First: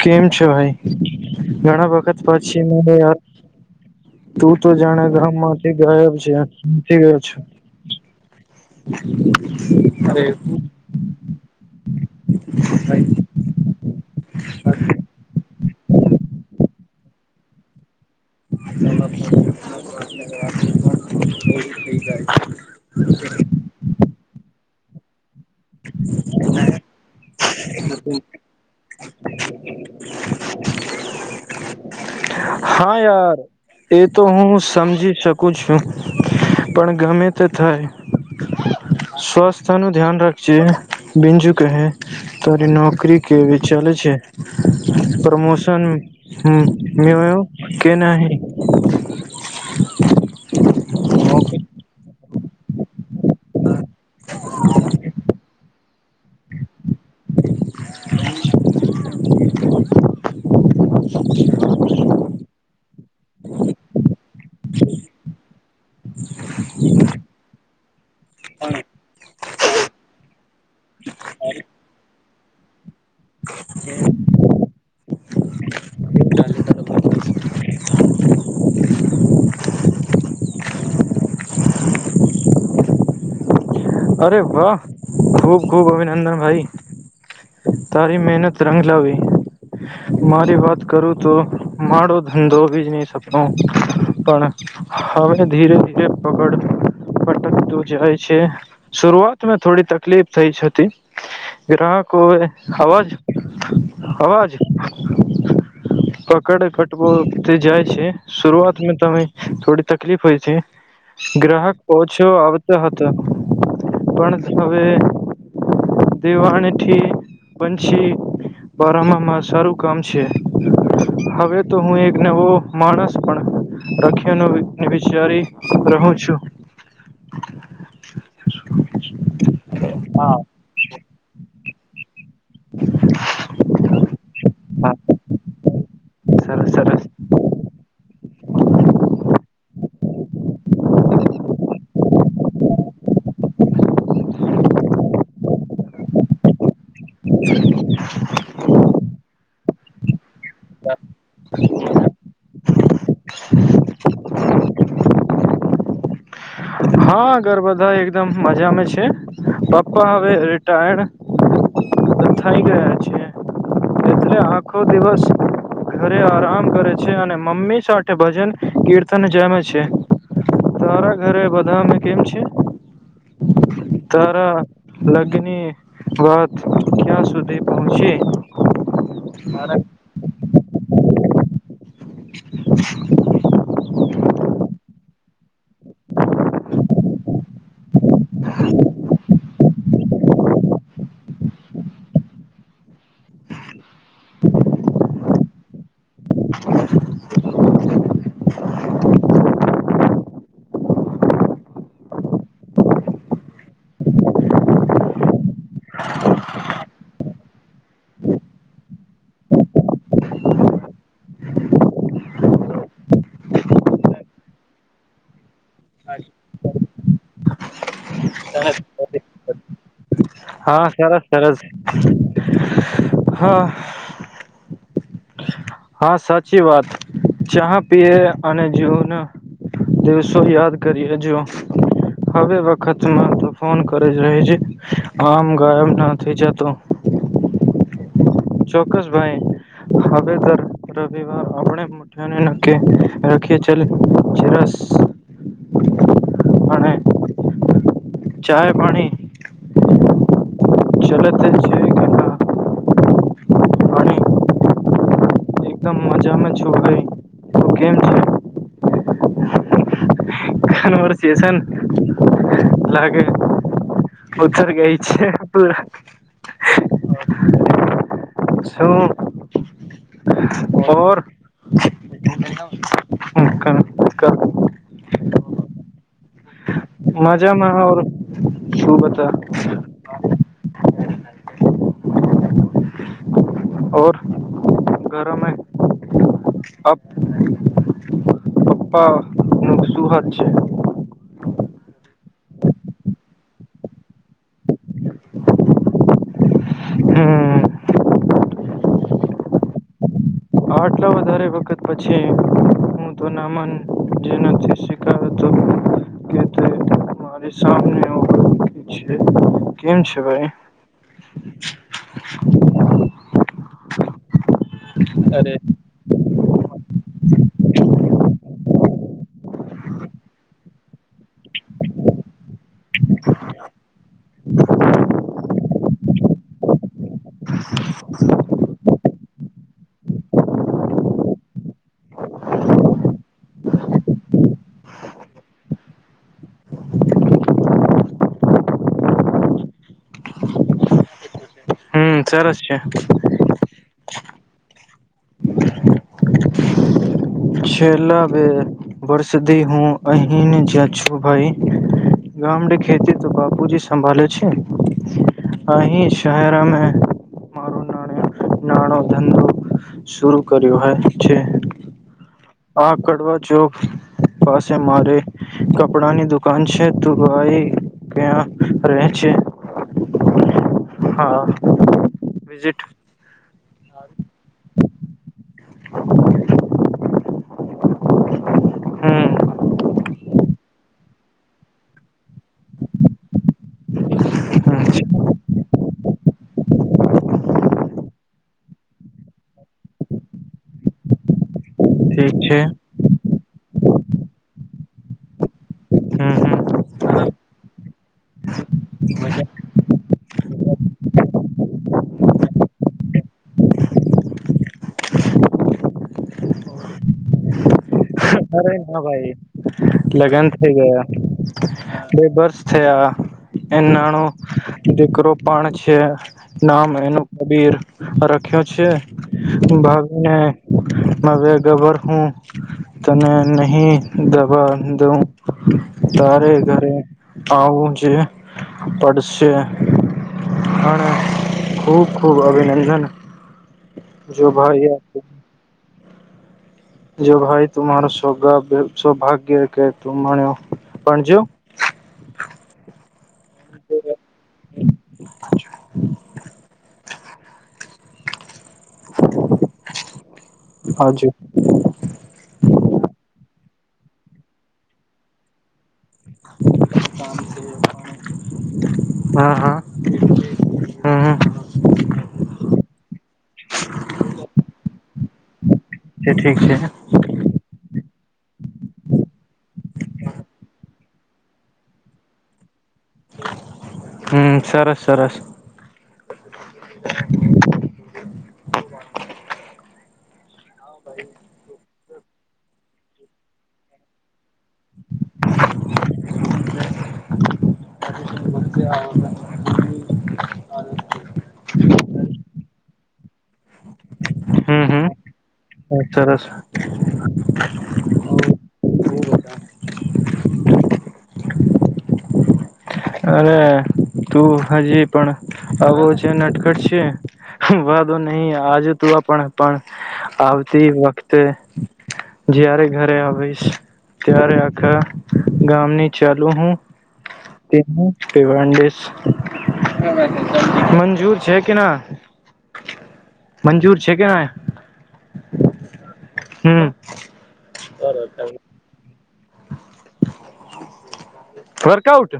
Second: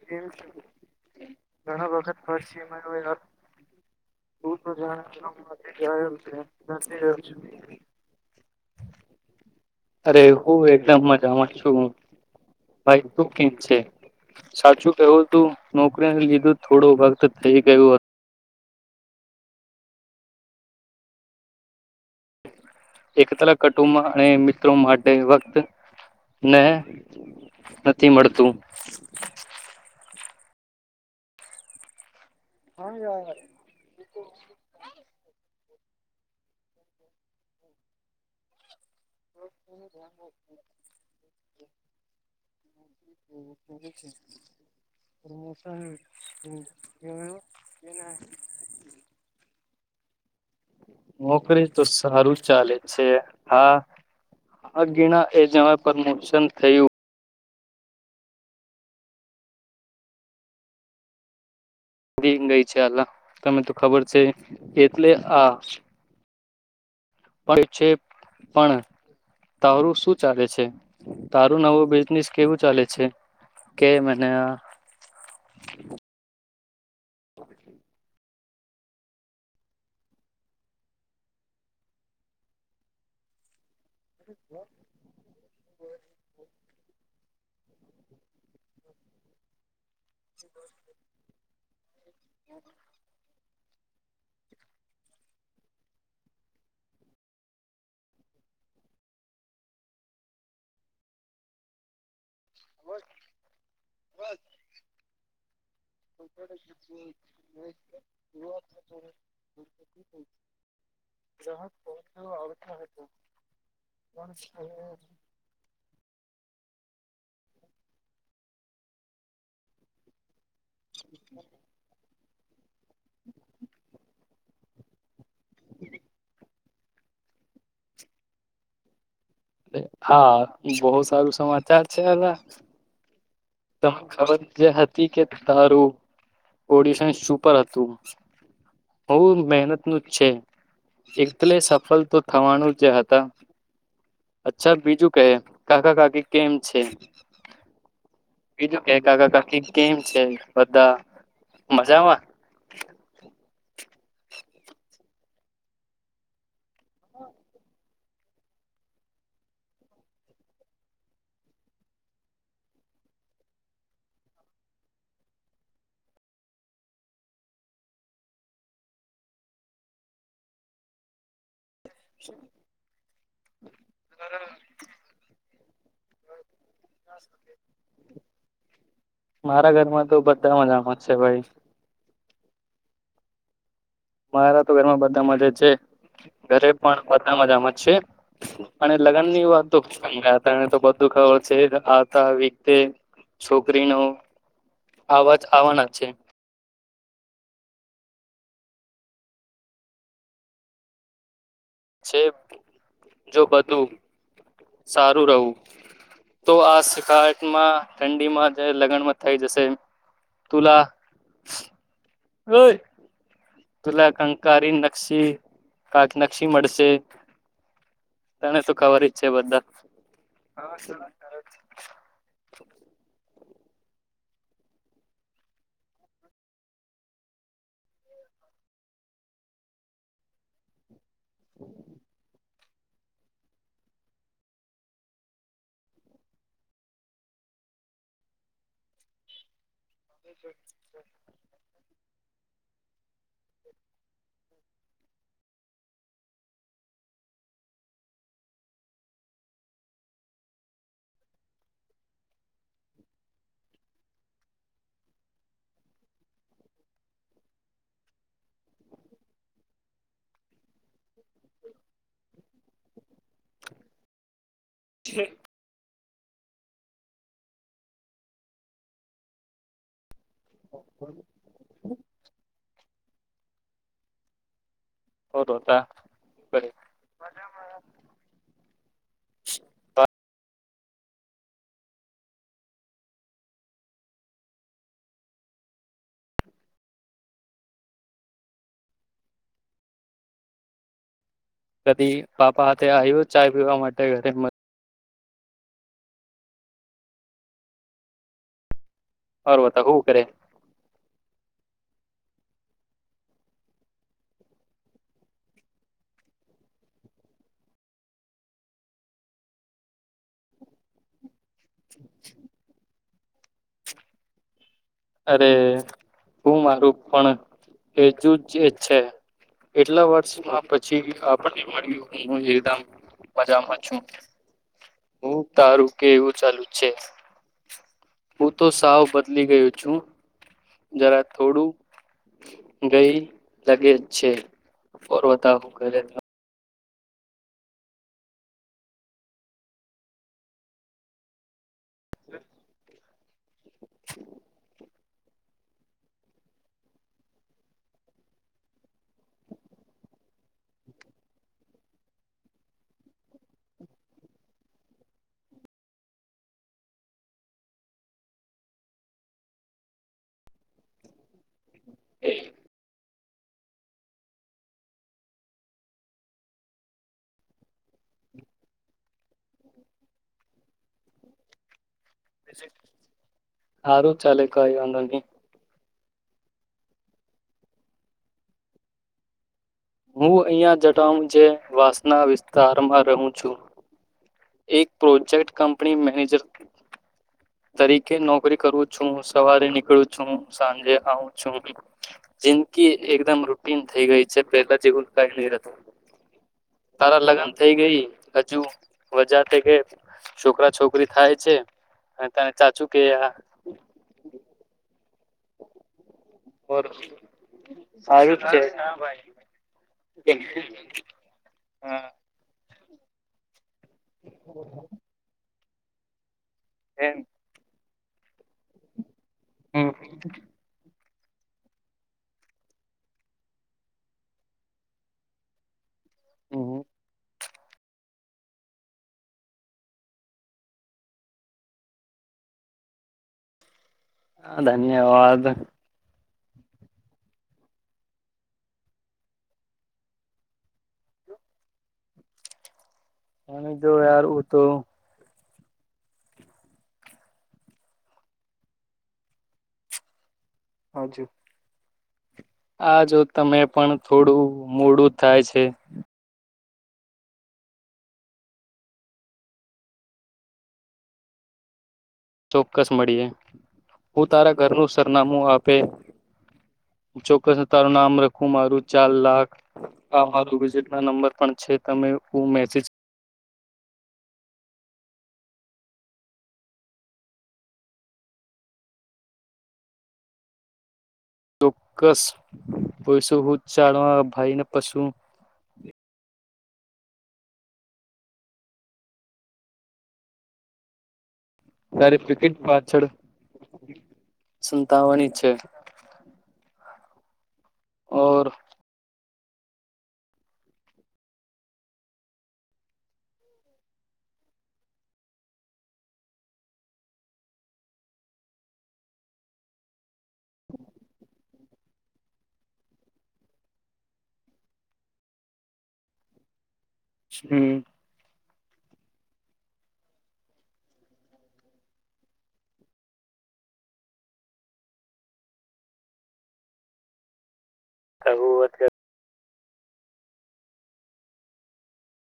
કેમ છે ભાઈ ઘણા વખત પછી [unintelligible] તું તો જાણે ગામ માંથી ગાયબ છે ગયો છે [unintelligible] અરે હું એકદમ મજામાં છું ભાઈ તું કેમ છે સાચું કેવું હતું નોકરી લીધું થોડું વખત થઇ ગયું હતું [unintelligible] [unintelligible] થઈ જાય છે એક તલા કુટુંબ અને મિત્રો માટે વક્ત ને [unintelligible] [unintelligible] નથી મળતું હા યાર એ તો હું સમજી શકું છું પણ ગમે તે થાય સ્વાસ્થ્ય નું ધ્યાન રાખજે બિજુ કહે તરી નોકરી કેવી ચાલે છે પ્રમોશન હમ મે હોું કે નહિ નોકરી તો સારું ચાલે છે હા હા ગીણા એ જવા પ્રમોશન થયું [unintelligible] અલા ગઈ છે અલા તમે તો ખબર છે એટલે આ [inaudible] પણ છે પણ તારું શું ચાલે છે તારું નવો બિઝનેસ કેવું ચાલે છે કે મને આ અરે વાહ ખૂબ ખૂબ અભિનંદન ભાઈ તારી મહેનત રંગલાવી મારી વાત કરું તો માડો ધંધો બી જ નહી સપનો, પણ હવે ધીરે ધીરે પગડ પટકતું જાય છે. શરઆતમાં થોડી તકલીફ થઈ હતી. ગ્રાહકો અવાજ અવાજ પકડે ફટવો તે જાય છે, શરરૂઆત મે તમે થોડી તકલીફ હોય છે. ગ્રાહક પહચ્યો આવતા હતા, પણ હવે દેવાણી થી પંછી બારમામાં શારું કમ છે, હવે તો હું એક નવો માણસ પણ રખનો ને વિચારી રહું છું. [inaudible] હા બહ સારું સમાચાર છે અલા. તને ખબર જે હા હતી કે તારું સરસ સરસ ઓડિશન સુપર હતું. હઉ મહેનત છે, એલે સફળ તો થવાનું જ હતા. અચ્છા બીજું કેહ કાકા કાકી કેમ છે? [inaudible] બીજું કે કાકા કાકી કેમ છે બધા મજામાં? હા ગર બધા એક એકદમ મજામાં છે, પપ્પા હવે રિટાયર્ડ થાઈ ગયા છે, એટલે આખો દિવસ ઘરે આરામ કરે છે અને મમ્મી સાથે ભજન, કીર્તન જમે છે. તારા ઘરે બધામે કેમ છે? તારા લગ્ની વાત ક્યાં સુધી પહોંચી? હરે બ મજામાંત છે ભાઈ. [inaudible] મારા તો ઘર માં બધામાંજ જ છે, ઘરે પણ બધામાંજામાં જ છે. અને લગ્ન ની વાત તો સમયા હતાને તો બધું ખબર છે આતા વતે છોકરી ન અવાજ આવવાના છે. છે જો બધું સારું રહું. તો આ શ કટમાં ઠંડીમાં જે લગ્નમાં થઈ જશે. તુલા હોય. [unintelligible] તુલા કંકારી નકશી કાક નશી મળશે. તને સુું ખબર જ છે બધા. હા સરસ સરસ, હા. હા સાચી વાત ચાહ પીય અને જીવને દિવસો યાદ કરીએ જો હવે ખતમ તો ફોન કરે રહી છે, આમ ગાયબ ના થઈ જતો. ચોક્કસ ભાઈ, હવે રવિવાર આપણે કે રાખએ ચલે જરા હને. ચાય પાણી, ચલે તે છે. કે ના [inaudible] પાણી એકદમ મજામાં છો, ગઈ ગમ છે. સનવરછએસન લાગે. ઉતર ગઈ છે પૂર. શુંર [unintelligible] હમ ક. હોદ ત બ [unintelligible] મજામાં શું બતા. ઓર ઘરોમે અબ પ નું સુુંહદ છે કદી પાપા હાથે આયો ચાય પીવા માટે ઘરે મ હમ. [unintelligible] વાતા હું કરે હટલે વધારે વખત પછી આયો હું તો ના માનું જે નથી શ સાને [unintelligible] છે કેમ છે ભાઈ [inaudible] અરે હું મારું પણ એજુંજ જ છે એટલા વર્ષમાં પછી આપને મળ્યું એ દમ મજામાં છું હું તારું કે એવું ચાલુ છે હું તો સાવ બદલી ગયો છું જરા થોડું ગઈ લગેજ છે ફરોતા હું ક હમ સરસ છે [inaudible] છેલ્લા બે વર્ષધી હું અહીને જ છું ભાઈ ગામડે ખેતી તો બાપુજી સંભાલે છે અહી શહેરામાં મારો ના નાનો ધંધો શર કર્યો હે છે એય હા કડવા જોકસ પાસે મારે કપડાની દુકાન છે તુ ભાઈ ક્યાં રહે છે હા વિઝિટ સારું ચાલે કઈ વાંધ નહી હમ હું અહિયાં જટ જે વાસના વિસ્તારમાં રહું છું [unintelligible] એક પ્રોજેકટ કંપની મેનેજર તરીકે નોકરી કરું છું સવારે નીકળું છું સાંજે આવું છું છે જિંદકી એકદમ રૂટીન થઇ ગઈ છે પહેલા જેવુ ઉલકાય નહીતો હમ હમ તારા લગન થઇ ગઈ હજુ મજા છે કે છોકરા છોકરી થાય છે અને તને ચાચું કે આ [inaudible] ઓર સારું જ અરે ના ભાઈ છે લગન થઇ ગયા હા બે વર્ષ થયા એનાનું દીકરો પણ છે નામ એમ એનું કબીર રખ્યો છે હમ. ભાગને [unintelligible] હમ તને નહી દબા દવ તારે હમ ઘરે આવું જે પડશે [unintelligible] ખૂબ ખૂબ અભિનંદન જો અ ભાઈ ધન્યવાદ જો ભાઈ તુંમાર સૌભાગ્ય સૌભાગ્ય કે [unintelligible] એ તો યાર ઉતો હાજુ આવજે આ જો તમે પણ થોડું મોડું થાય છે હા હા હમ હમ ચોક્કસ મળીએ હું તારા ઘરનું સરનામું આપે એ ઠીક છે ચોક્કસ તારું નામ રખું મારું ચાર લાખ અરો વિઝિટ ના નંબર પણ છે તમે હું મેસેજ હમ સરસ સરસ હા ભાઈ. ચોક્કસ પસો હું ચાડવા ભાઈ ને પશુ. [unintelligible] મ [unintelligible] ત્યારે ક્રિકેટ પાછળ સંતાવાની છે. એટરસ. ઓર અરે તું હજી પણ આવો છે નટખટ છે વાંધો નહી આજે તું આપણે પણ આવતી વખતે જારે ઘરે આવીશ ત્યારે આખા ગામની ચાલુ હું હમ તે હું. ફિડવાડિસ મંજૂર છે કે ના. મંજૂર છે કે ના. હમ કહું વોત કરીએ. Workout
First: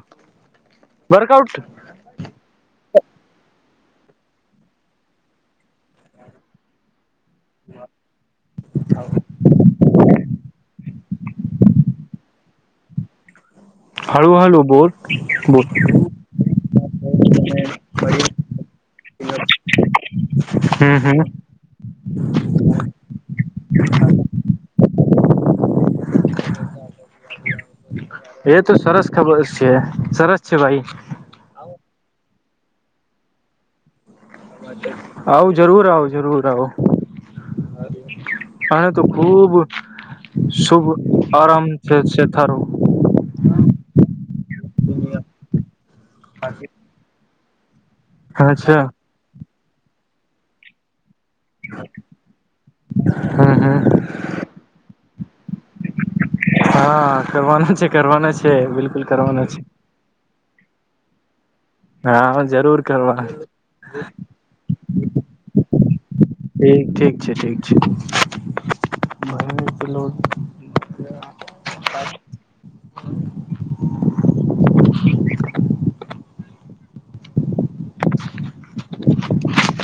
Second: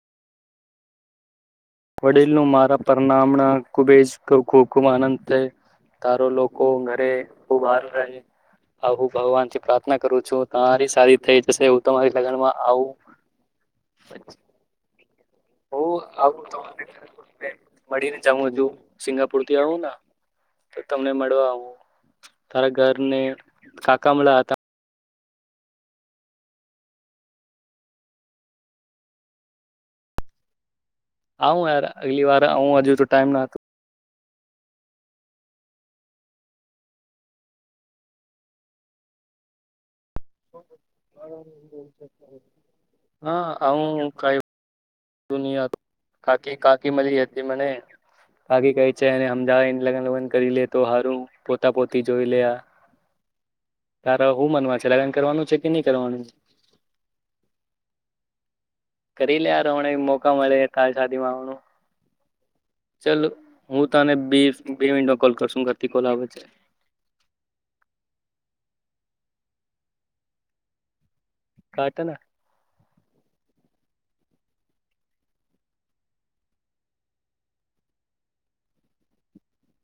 workout. વડીલનું મારા પરનામણા કુબેજ ખૂ ખૂબ આનંદ તે તારો લોકો ઘરે ખૂબ બહાર રહે. હ હું ભગવાન થી પ્રાર્થના કરું છું તમારી સદી થઈ જશે હું તમારી લગનમાં આવુ. હાળુ હાળુ બોલ બોટ હું આવું મળીને જવું હજું સિંગાપુર થી આવું ને તો હમ તમને હમ મળવા તારા ઘરને શાકા મળ્યા હતા. એ તો સરસ ખબર છે સરસ છે ભાઈ. આવું યાર હગલી વાર આવું હજુ તો ટાઈમ ન હતો. આવ જરૂર આવો જરૂર આવો. અનેને તો ખુબ શુભ આરામ છે છેથારું. હા આવું કઈ. ન કાકી કાકી મરી હતી મને કાકી કહે અચ્છા છે. જેને હમદાવાને લગન લગન કરી લે તો સારું પોતા પોતી જોઈ લયા. હા હા. તારા શું મનવા છે લગન કરવાનું છે કે નહી કરવાનું. હા કરવાનો છે કરવાનો છે બિલકુલ કરવાનો છે. કઈ મોકા મળે તાર શાદીમાંવાનું. હા જરૂર ચાલ કરવા હું તને બે બે મિનટમાં કોલ કરશુંથી કોલ આવે છે. ચે ઠીક છે. મારેથી લોન કાતાના [inaudible]